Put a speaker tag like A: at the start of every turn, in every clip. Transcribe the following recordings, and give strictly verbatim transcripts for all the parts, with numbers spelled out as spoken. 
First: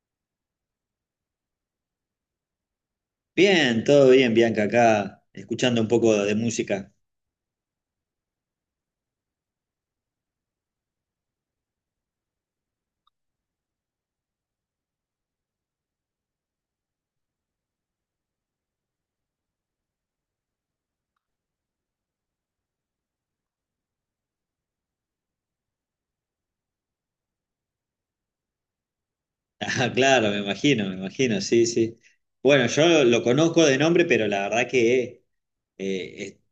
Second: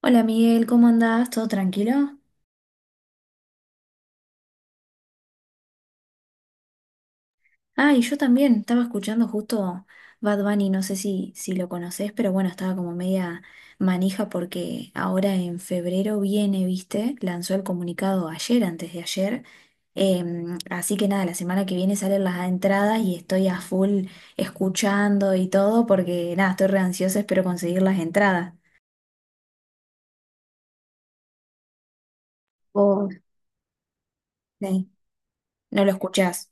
A: Hola Miguel, ¿cómo andás? ¿Todo tranquilo?
B: Bien, todo bien, Bianca, acá escuchando un poco de música.
A: Ah, y yo también, estaba escuchando justo Bad Bunny, no sé si, si lo conocés, pero bueno, estaba como media manija porque ahora en febrero viene, ¿viste? Lanzó el comunicado ayer, antes de ayer. Em, así que nada, la semana que viene salen las entradas y estoy a full escuchando y todo porque nada, estoy re ansiosa, espero conseguir las entradas.
B: Ah, claro, me imagino, me imagino, sí, sí. Bueno, yo
A: ¿Vos?
B: lo conozco de nombre, pero la verdad
A: Sí,
B: que
A: ¿no lo
B: eh, es-
A: escuchás?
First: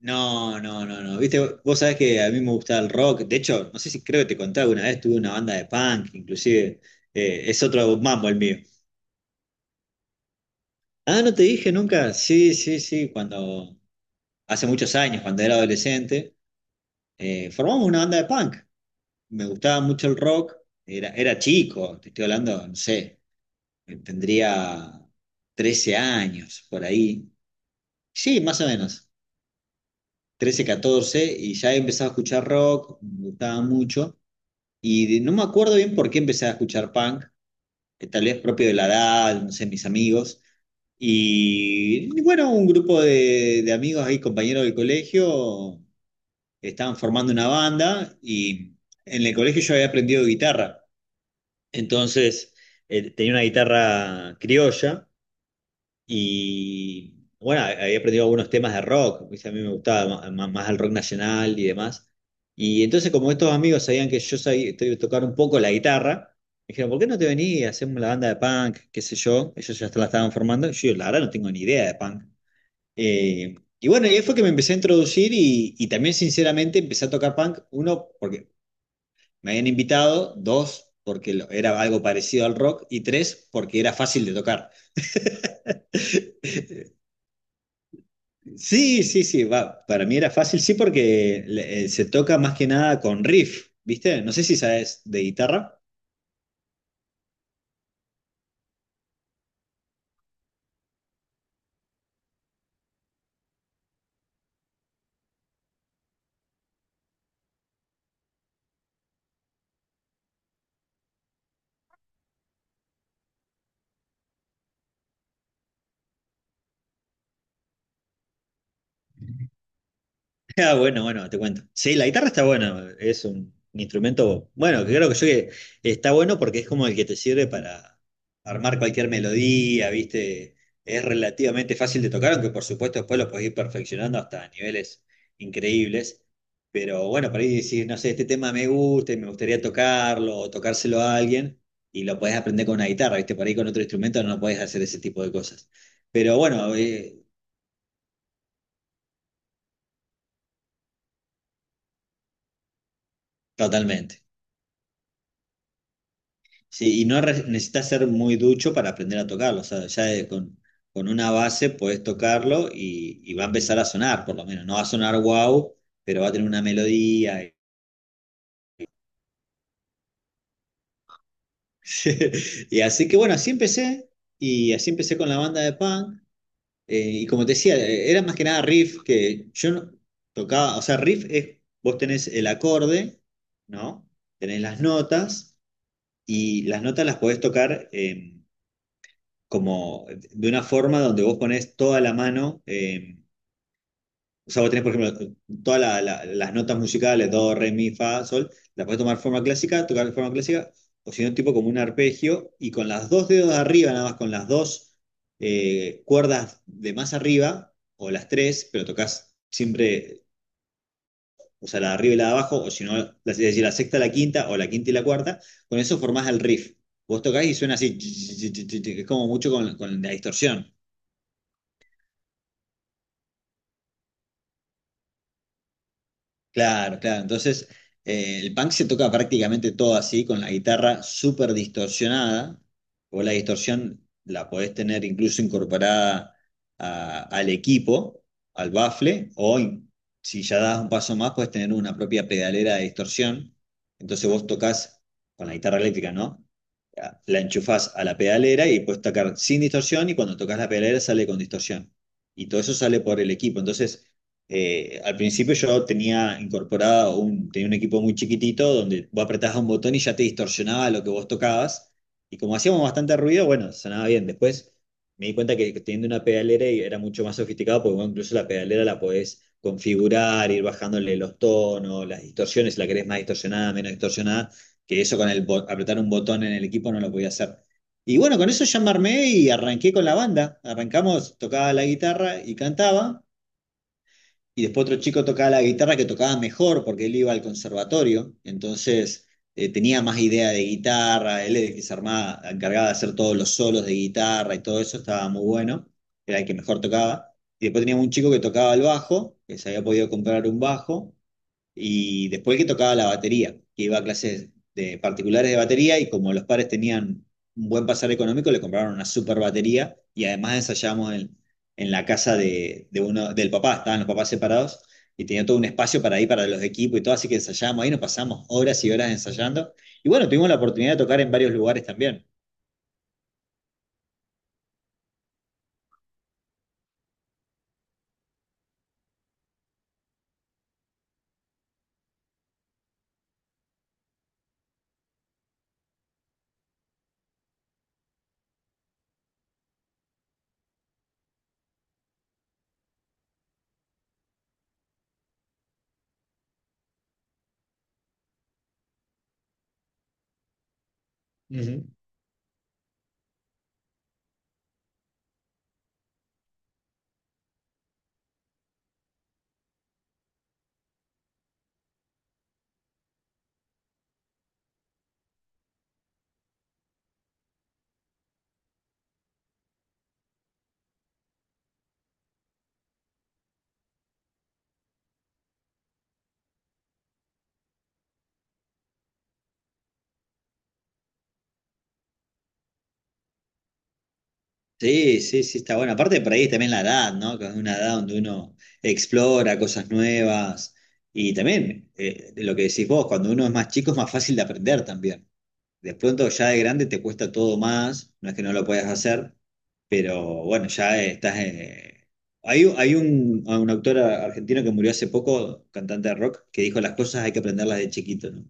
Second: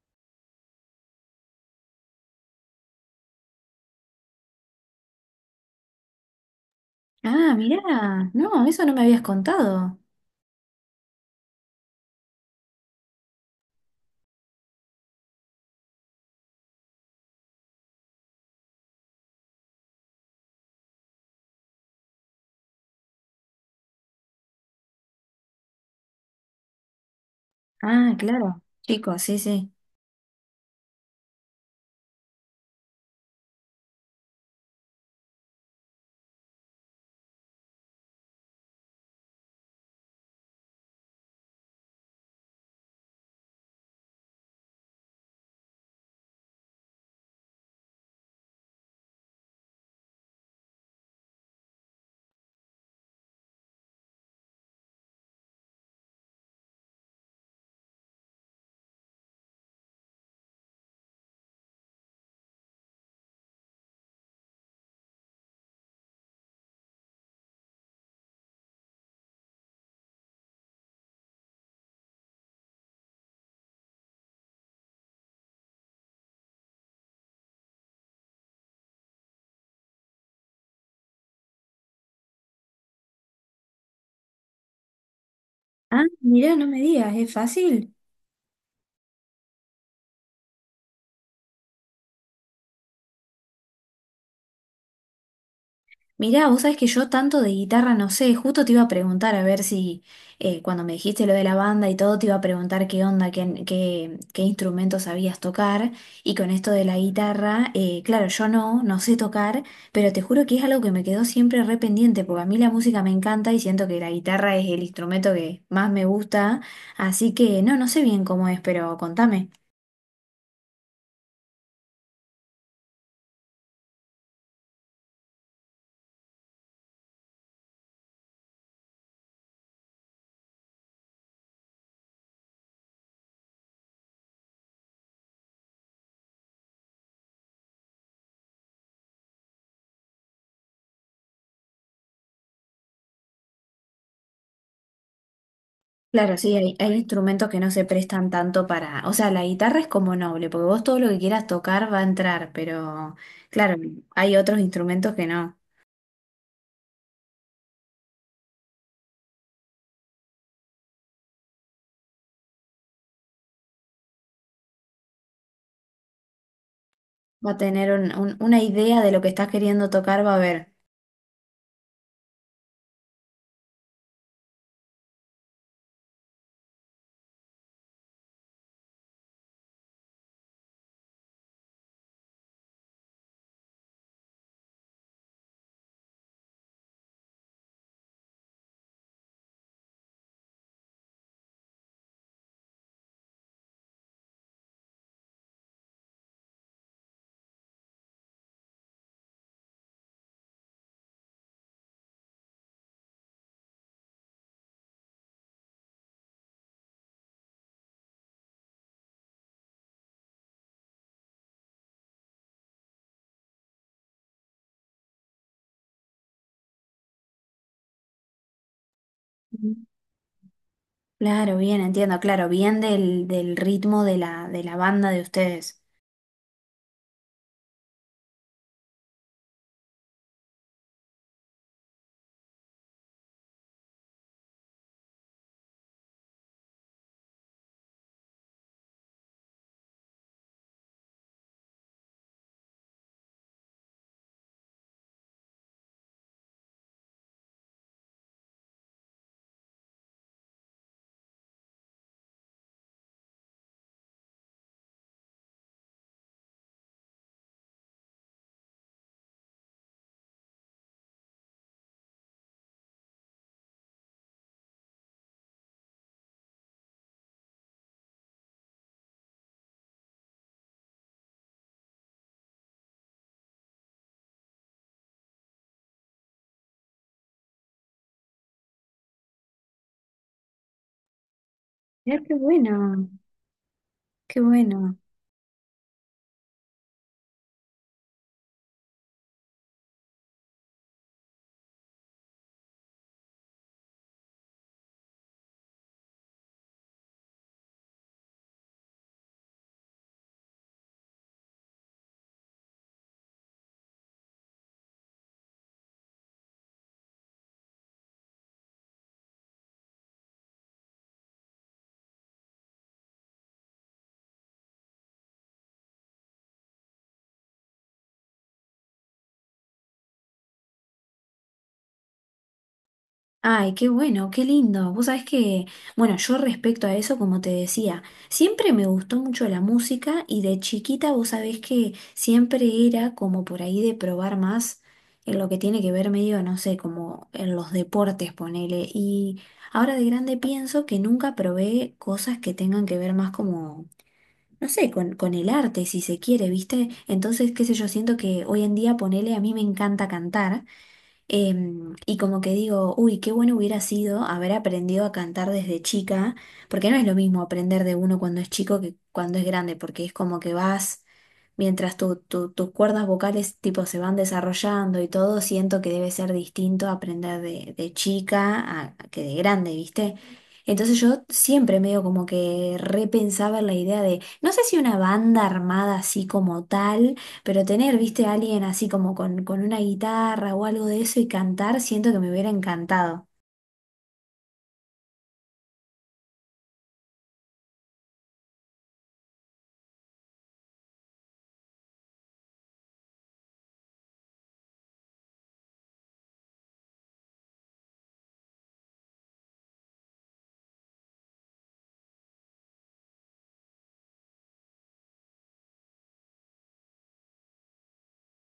B: no, no, no, no. Viste, vos sabés que a mí me gusta el rock. De hecho, no sé si creo que te conté alguna vez, tuve una banda de punk, inclusive. eh,
A: Ah,
B: es otro mambo
A: mirá,
B: el mío.
A: no, eso no me habías contado.
B: Ah, ¿no te dije nunca? Sí, sí, sí, cuando hace muchos años, cuando era adolescente, eh, formamos una banda de punk. Me gustaba mucho el rock, era, era chico, te estoy hablando, no sé, tendría trece años por ahí.
A: Ah,
B: Sí, más
A: claro,
B: o menos,
A: chicos, sí, sí.
B: trece catorce y ya he empezado a escuchar rock, me gustaba mucho, y de- no me acuerdo bien por qué empecé a escuchar punk, eh, tal vez propio de la edad, no sé, mis amigos. Y bueno, un grupo de, de amigos ahí, compañeros del colegio, estaban formando una banda y en el colegio yo había aprendido guitarra. Entonces, eh, tenía una guitarra criolla y, bueno, había aprendido algunos temas de rock, ¿viste? A mí me gustaba ma- ma- más, el rock nacional y demás. Y entonces, como estos amigos sabían que yo sabía to- tocar un poco la guitarra, me dijeron, ¿por qué no te venís y hacemos la banda de punk, qué sé yo? Ellos ya la estaban formando. Yo, la verdad, no tengo ni idea de punk. Eh, y bueno, y ahí fue que me empecé a introducir y, y también, sinceramente, empecé a tocar punk, uno, porque me habían invitado, dos, porque era algo parecido al rock, y tres, porque era fácil de tocar.
A: Ah, mirá, no me digas, es fácil.
B: Sí, sí, sí, va, para mí era fácil, sí, porque eh, se toca más que nada con riff, ¿viste? No sé si sabes de guitarra.
A: Mirá, vos sabés que yo tanto de guitarra no sé, justo te iba a preguntar a ver si eh, cuando me dijiste lo de la banda y todo, te iba a preguntar qué onda, qué, qué, qué instrumento sabías tocar. Y con esto de la guitarra, eh, claro, yo no, no sé tocar, pero te juro que es algo que me quedó siempre re pendiente, porque a mí la música me encanta y siento que la guitarra es el instrumento que más me gusta. Así que no, no sé bien cómo es, pero contame.
B: Ah, bueno, bueno, te cuento. Sí, la guitarra está buena, es un, un instrumento, bueno, que creo que yo que está bueno porque es como el que te sirve para armar cualquier melodía, ¿viste? Es relativamente fácil de tocar, aunque por supuesto después lo podés ir perfeccionando hasta niveles increíbles. Pero bueno, por ahí decís, no sé, este tema me gusta y me gustaría tocarlo o tocárselo a alguien y lo podés aprender con una guitarra, ¿viste? Por ahí con otro instrumento no podés hacer ese tipo de cosas.
A: Claro,
B: Pero
A: sí,
B: bueno,
A: hay, hay
B: eh,
A: instrumentos que no se prestan tanto para, o sea, la guitarra es como noble, porque vos todo lo que quieras tocar va a entrar, pero claro,
B: totalmente.
A: hay otros instrumentos que no.
B: Sí, y no re- necesitas ser muy ducho para aprender a tocarlo. O sea, ya de- con, con una base podés tocarlo y, y va a empezar a sonar, por lo menos. No va a sonar wow, pero va a tener una melodía.
A: Va
B: Y,
A: a tener un- un- una idea de lo que estás queriendo tocar, va a haber.
B: y así que bueno, así empecé. Y así empecé con la banda de punk. eh, y como te decía, eh, era más que nada riff que yo no tocaba. O sea, riff es, vos tenés el acorde, ¿no? Tenés las notas y las notas las podés tocar. Eh, como de una forma donde vos ponés toda la mano, eh, o sea, vos tenés, por ejemplo, todas la- la- las notas musicales, do, re, mi, fa, sol, las podés tomar forma clásica, tocar de forma clásica, o si no, tipo como un arpegio, y con las dos dedos de arriba, nada más con las dos eh, cuerdas de más arriba, o las tres, pero tocas siempre, o sea, la de arriba y la de abajo, o si no, la, es decir, la sexta, la quinta, o la quinta y la cuarta, con eso formás el riff. Vos tocás y suena así, es como mucho
A: Ujú.
B: con, con la distorsión.
A: Claro, bien, entiendo, claro, bien del, del ritmo de la, de la banda de ustedes.
B: Claro, claro. Entonces, eh, el punk se toca prácticamente todo así, con la guitarra súper distorsionada. O la distorsión la podés tener incluso incorporada a- al equipo, al bafle, o in- si ya das un paso más, podés tener una propia pedalera de distorsión. Entonces vos tocas con la guitarra eléctrica, ¿no? Ya, la enchufás a la pedalera y puedes tocar sin distorsión y cuando tocas la pedalera sale con distorsión. Y todo eso sale por el equipo. Entonces eh, al principio yo tenía incorporado un, tenía un equipo muy chiquitito donde vos apretabas un botón y ya te distorsionaba lo que vos tocabas. Y como hacíamos bastante ruido, bueno, sonaba bien. Después me di cuenta que teniendo una pedalera y era mucho más sofisticado porque bueno, incluso la pedalera la podés configurar, ir bajándole los tonos, las distorsiones, si la querés más distorsionada, menos distorsionada, que eso con el bo- apretar un botón en el equipo no lo podía hacer. Y bueno, con eso ya me armé y arranqué con la banda. Arrancamos, tocaba la
A: Mirá, qué
B: guitarra y
A: bueno,
B: cantaba.
A: qué
B: Y después otro
A: bueno.
B: chico tocaba la guitarra que tocaba mejor porque él iba al conservatorio, entonces eh, tenía más idea de guitarra, él es que se armaba, encargaba de hacer todos los solos de guitarra y todo eso, estaba muy bueno, era el que mejor tocaba. Y después teníamos un chico que tocaba el bajo, que se había podido comprar un bajo, y después que tocaba la batería, que iba a clases de particulares de batería y como los padres tenían un buen pasar económico, le compraron una super batería y además ensayamos en, en la casa de, de uno, del papá, estaban los papás separados y tenía todo un espacio para ir para los equipos y todo, así que ensayamos ahí, nos pasamos horas y horas ensayando. Y bueno, tuvimos la oportunidad de tocar en varios lugares también.
A: Ay, qué bueno, qué lindo. Vos sabés que, bueno, yo respecto a eso, como te decía, siempre me gustó mucho la música y de chiquita vos sabés que siempre era como por ahí de probar más en lo que tiene que ver medio, no sé, como en los deportes, ponele. Y ahora de grande pienso que nunca probé cosas que tengan que ver más como, no sé, con, con el arte, si se quiere, ¿viste? Entonces, qué sé yo, siento que hoy en día, ponele, a mí me encanta cantar.
B: Ujú.
A: Em, y como que digo, uy, qué bueno hubiera sido haber aprendido a cantar desde chica, porque no es lo mismo aprender de uno cuando es chico que cuando es grande, porque es como que vas mientras tu- tu- tus cuerdas vocales tipo se van desarrollando y todo, siento que debe ser distinto aprender de, de chica a, a que de grande, ¿viste? Entonces yo siempre medio como que repensaba en la idea de, no sé si una banda armada así como tal, pero tener, viste, a alguien así como con, con una guitarra o algo de eso y cantar, siento que me hubiera encantado.
B: Sí, sí, sí, está bueno. Aparte por ahí también la edad, ¿no? Que es una edad donde uno explora cosas nuevas. Y también, eh, de lo que decís vos, cuando uno es más chico es más fácil de aprender también. De pronto ya de grande te cuesta todo más, no es que no lo puedas hacer, pero bueno, ya estás... eh, Hay, hay un, un autor argentino que murió hace poco, cantante de rock, que dijo las cosas hay que aprenderlas de chiquito, ¿no?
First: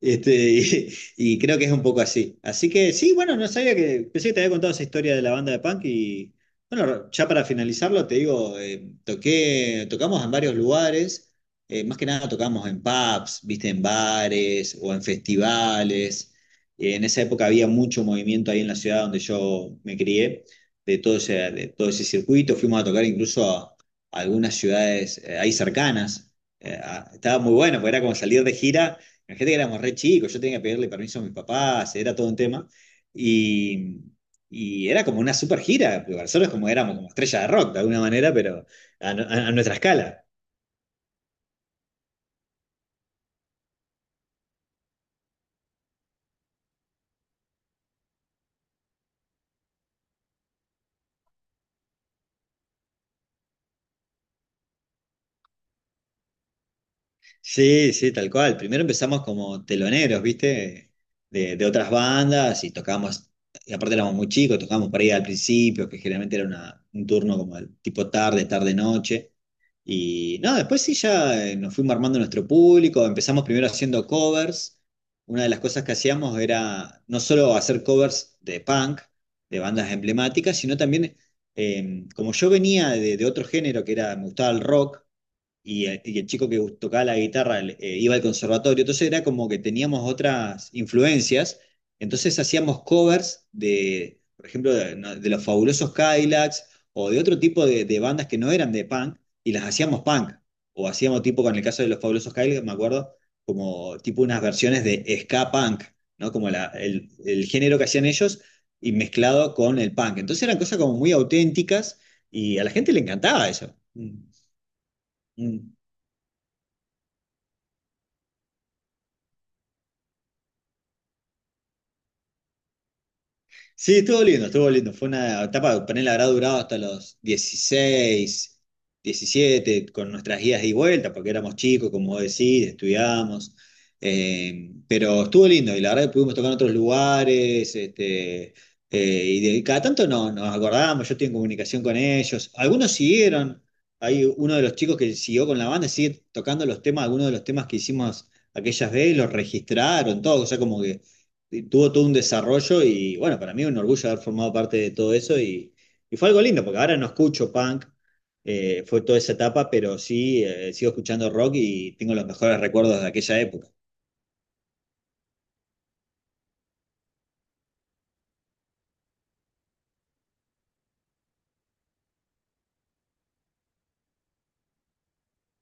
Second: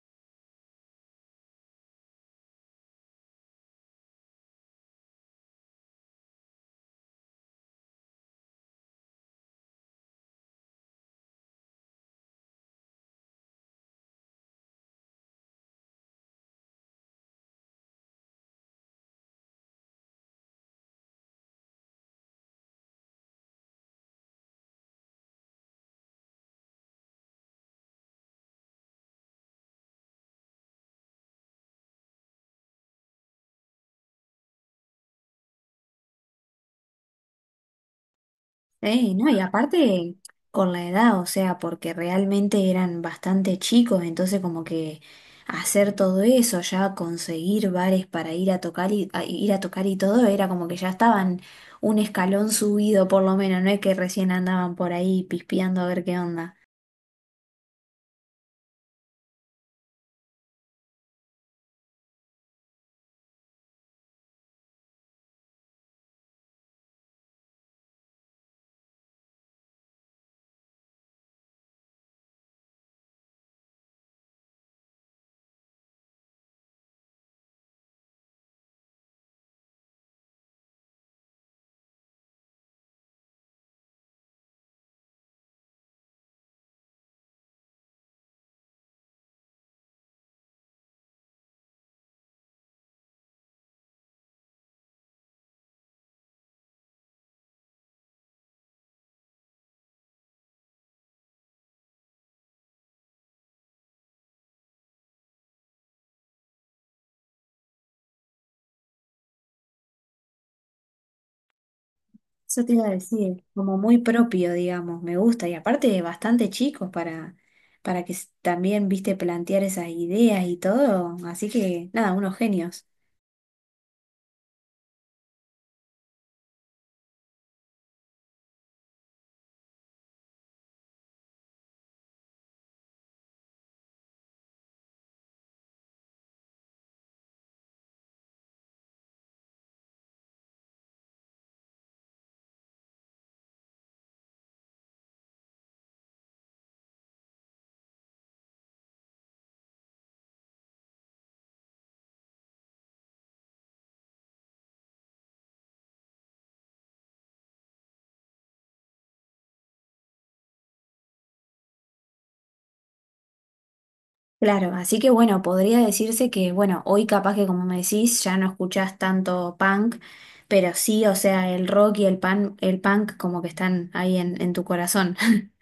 B: Este, y, y creo que es un poco así. Así que sí, bueno, no sabía que... Pensé que te había contado esa historia de la banda de punk y bueno, ya para finalizarlo, te digo, eh, toqué, tocamos en varios lugares, eh, más que nada tocamos en pubs, viste, en bares o en festivales. En esa época había mucho movimiento ahí en la ciudad donde yo me crié, de todo ese, de todo ese circuito. Fuimos a tocar incluso a, a algunas ciudades eh, ahí cercanas. Eh, a- estaba muy bueno, porque era como salir de gira. Imagínate que éramos re chicos, yo tenía que pedirle permiso a mis papás, era todo un tema. Y, y era como una super gira, porque nosotros como éramos como estrellas de rock de alguna manera, pero
A: Ey,
B: a, no-
A: no, y
B: a- a nuestra
A: aparte
B: escala.
A: con la edad, o sea, porque realmente eran bastante chicos, entonces como que hacer todo eso, ya conseguir bares para ir a tocar y a ir a tocar y todo, era como que ya estaban un escalón subido por lo menos, no es que recién andaban por ahí pispeando a ver qué onda.
B: Sí, sí, tal cual. Primero empezamos como teloneros, ¿viste? De, de otras bandas y tocábamos, y aparte éramos muy chicos, tocábamos por ahí al principio, que generalmente era una- un turno como el tipo tarde, tarde, noche. Y no, después sí ya eh, nos fuimos armando nuestro público, empezamos primero haciendo covers. Una de las cosas que hacíamos era no solo hacer covers de punk, de bandas emblemáticas, sino también, eh, como yo venía de, de otro género que era, me gustaba el rock y, el y el chico que tocaba la guitarra eh, iba al conservatorio, entonces era como que teníamos otras influencias, entonces hacíamos covers de, por ejemplo, de, no, de los Fabulosos Cadillacs o de otro tipo de, de bandas que no eran de punk y las hacíamos punk, o hacíamos tipo, con el caso de los Fabulosos Cadillacs, me acuerdo, como tipo unas versiones de ska punk, ¿no? Como la, el, el género que hacían ellos y mezclado con el punk. Entonces eran cosas como muy auténticas y
A: Eso
B: a la
A: te iba a
B: gente le
A: decir,
B: encantaba eso.
A: como muy
B: Mm,
A: propio, digamos, me gusta, y
B: mm.
A: aparte bastante chicos para, para que s- también, viste, plantear esas ideas y todo, así que nada, unos genios.
B: Sí, estuvo lindo, estuvo lindo. Fue una etapa, ponele, habrá durado hasta los dieciséis diecisiete con nuestras guías y vueltas, porque éramos chicos, como vos decís, estudiábamos. Eh, pero estuvo lindo, y la verdad que pudimos tocar en otros lugares, este, eh, y de, cada tanto no, nos acordábamos, yo estoy en comunicación con ellos. Algunos siguieron, hay uno de los chicos que siguió con la banda, sigue tocando los temas, algunos de los temas que hicimos aquellas veces, los registraron, todo, o sea, como que tuvo todo un desarrollo y bueno, para mí es un orgullo haber formado parte de todo eso y, y, fue algo lindo, porque ahora no escucho punk, eh, fue toda esa etapa, pero sí eh, sigo escuchando rock y tengo los mejores recuerdos de aquella época.
A: Claro, así que bueno, podría decirse que, bueno, hoy capaz que como me decís, ya no escuchás tanto punk, pero sí, o sea, el rock y el pan, el punk como que están ahí en, en tu corazón.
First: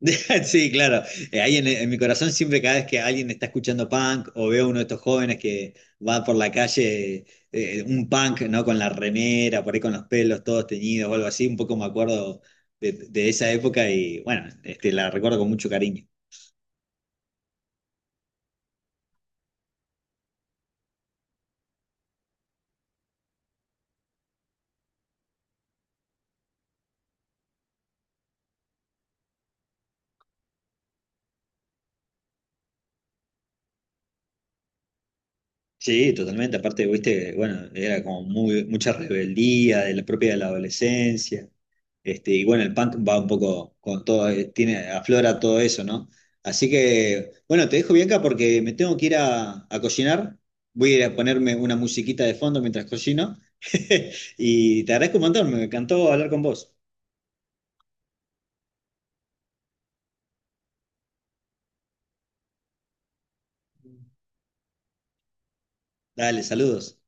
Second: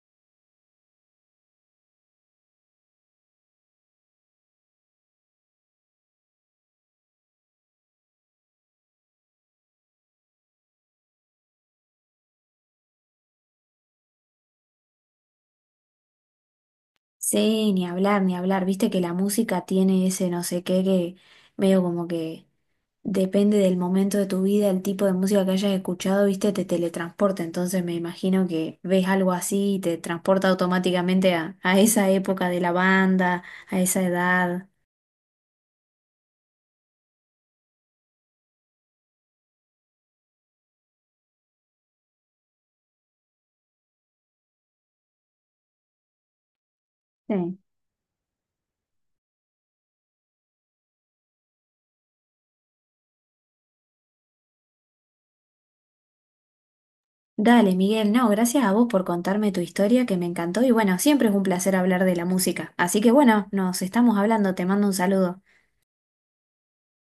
B: Sí, claro, eh, ahí en, en mi corazón siempre cada vez que alguien está escuchando punk o veo a uno de estos jóvenes que va por la calle, eh, un punk, ¿no? Con la remera, por ahí con los pelos todos teñidos o algo así, un poco me acuerdo de, de esa época y bueno, este, la recuerdo con mucho cariño.
A: Sí, ni hablar, ni hablar, viste que la música tiene ese no sé qué que medio como que depende del momento de tu vida, el tipo de música que hayas escuchado, viste, te teletransporta, entonces me imagino que ves algo así y te transporta automáticamente a, a esa época de la banda, a esa edad.
B: Sí, totalmente. Aparte, viste, bueno, era como muy, mucha rebeldía de la propia de la adolescencia. Este, y bueno, el punk va un poco con todo, eh, tiene, aflora todo eso, ¿no? Así que,
A: Sí.
B: bueno, te dejo Bianca porque me tengo que ir a, a cocinar. Voy a ir a ponerme una musiquita de fondo mientras cocino. Y te agradezco un montón, me encantó hablar con vos.
A: Dale, Miguel, no, gracias a vos por contarme tu historia que me encantó y bueno, siempre es un placer hablar de la música. Así que bueno, nos estamos hablando, te mando un saludo.
B: Dale, saludos.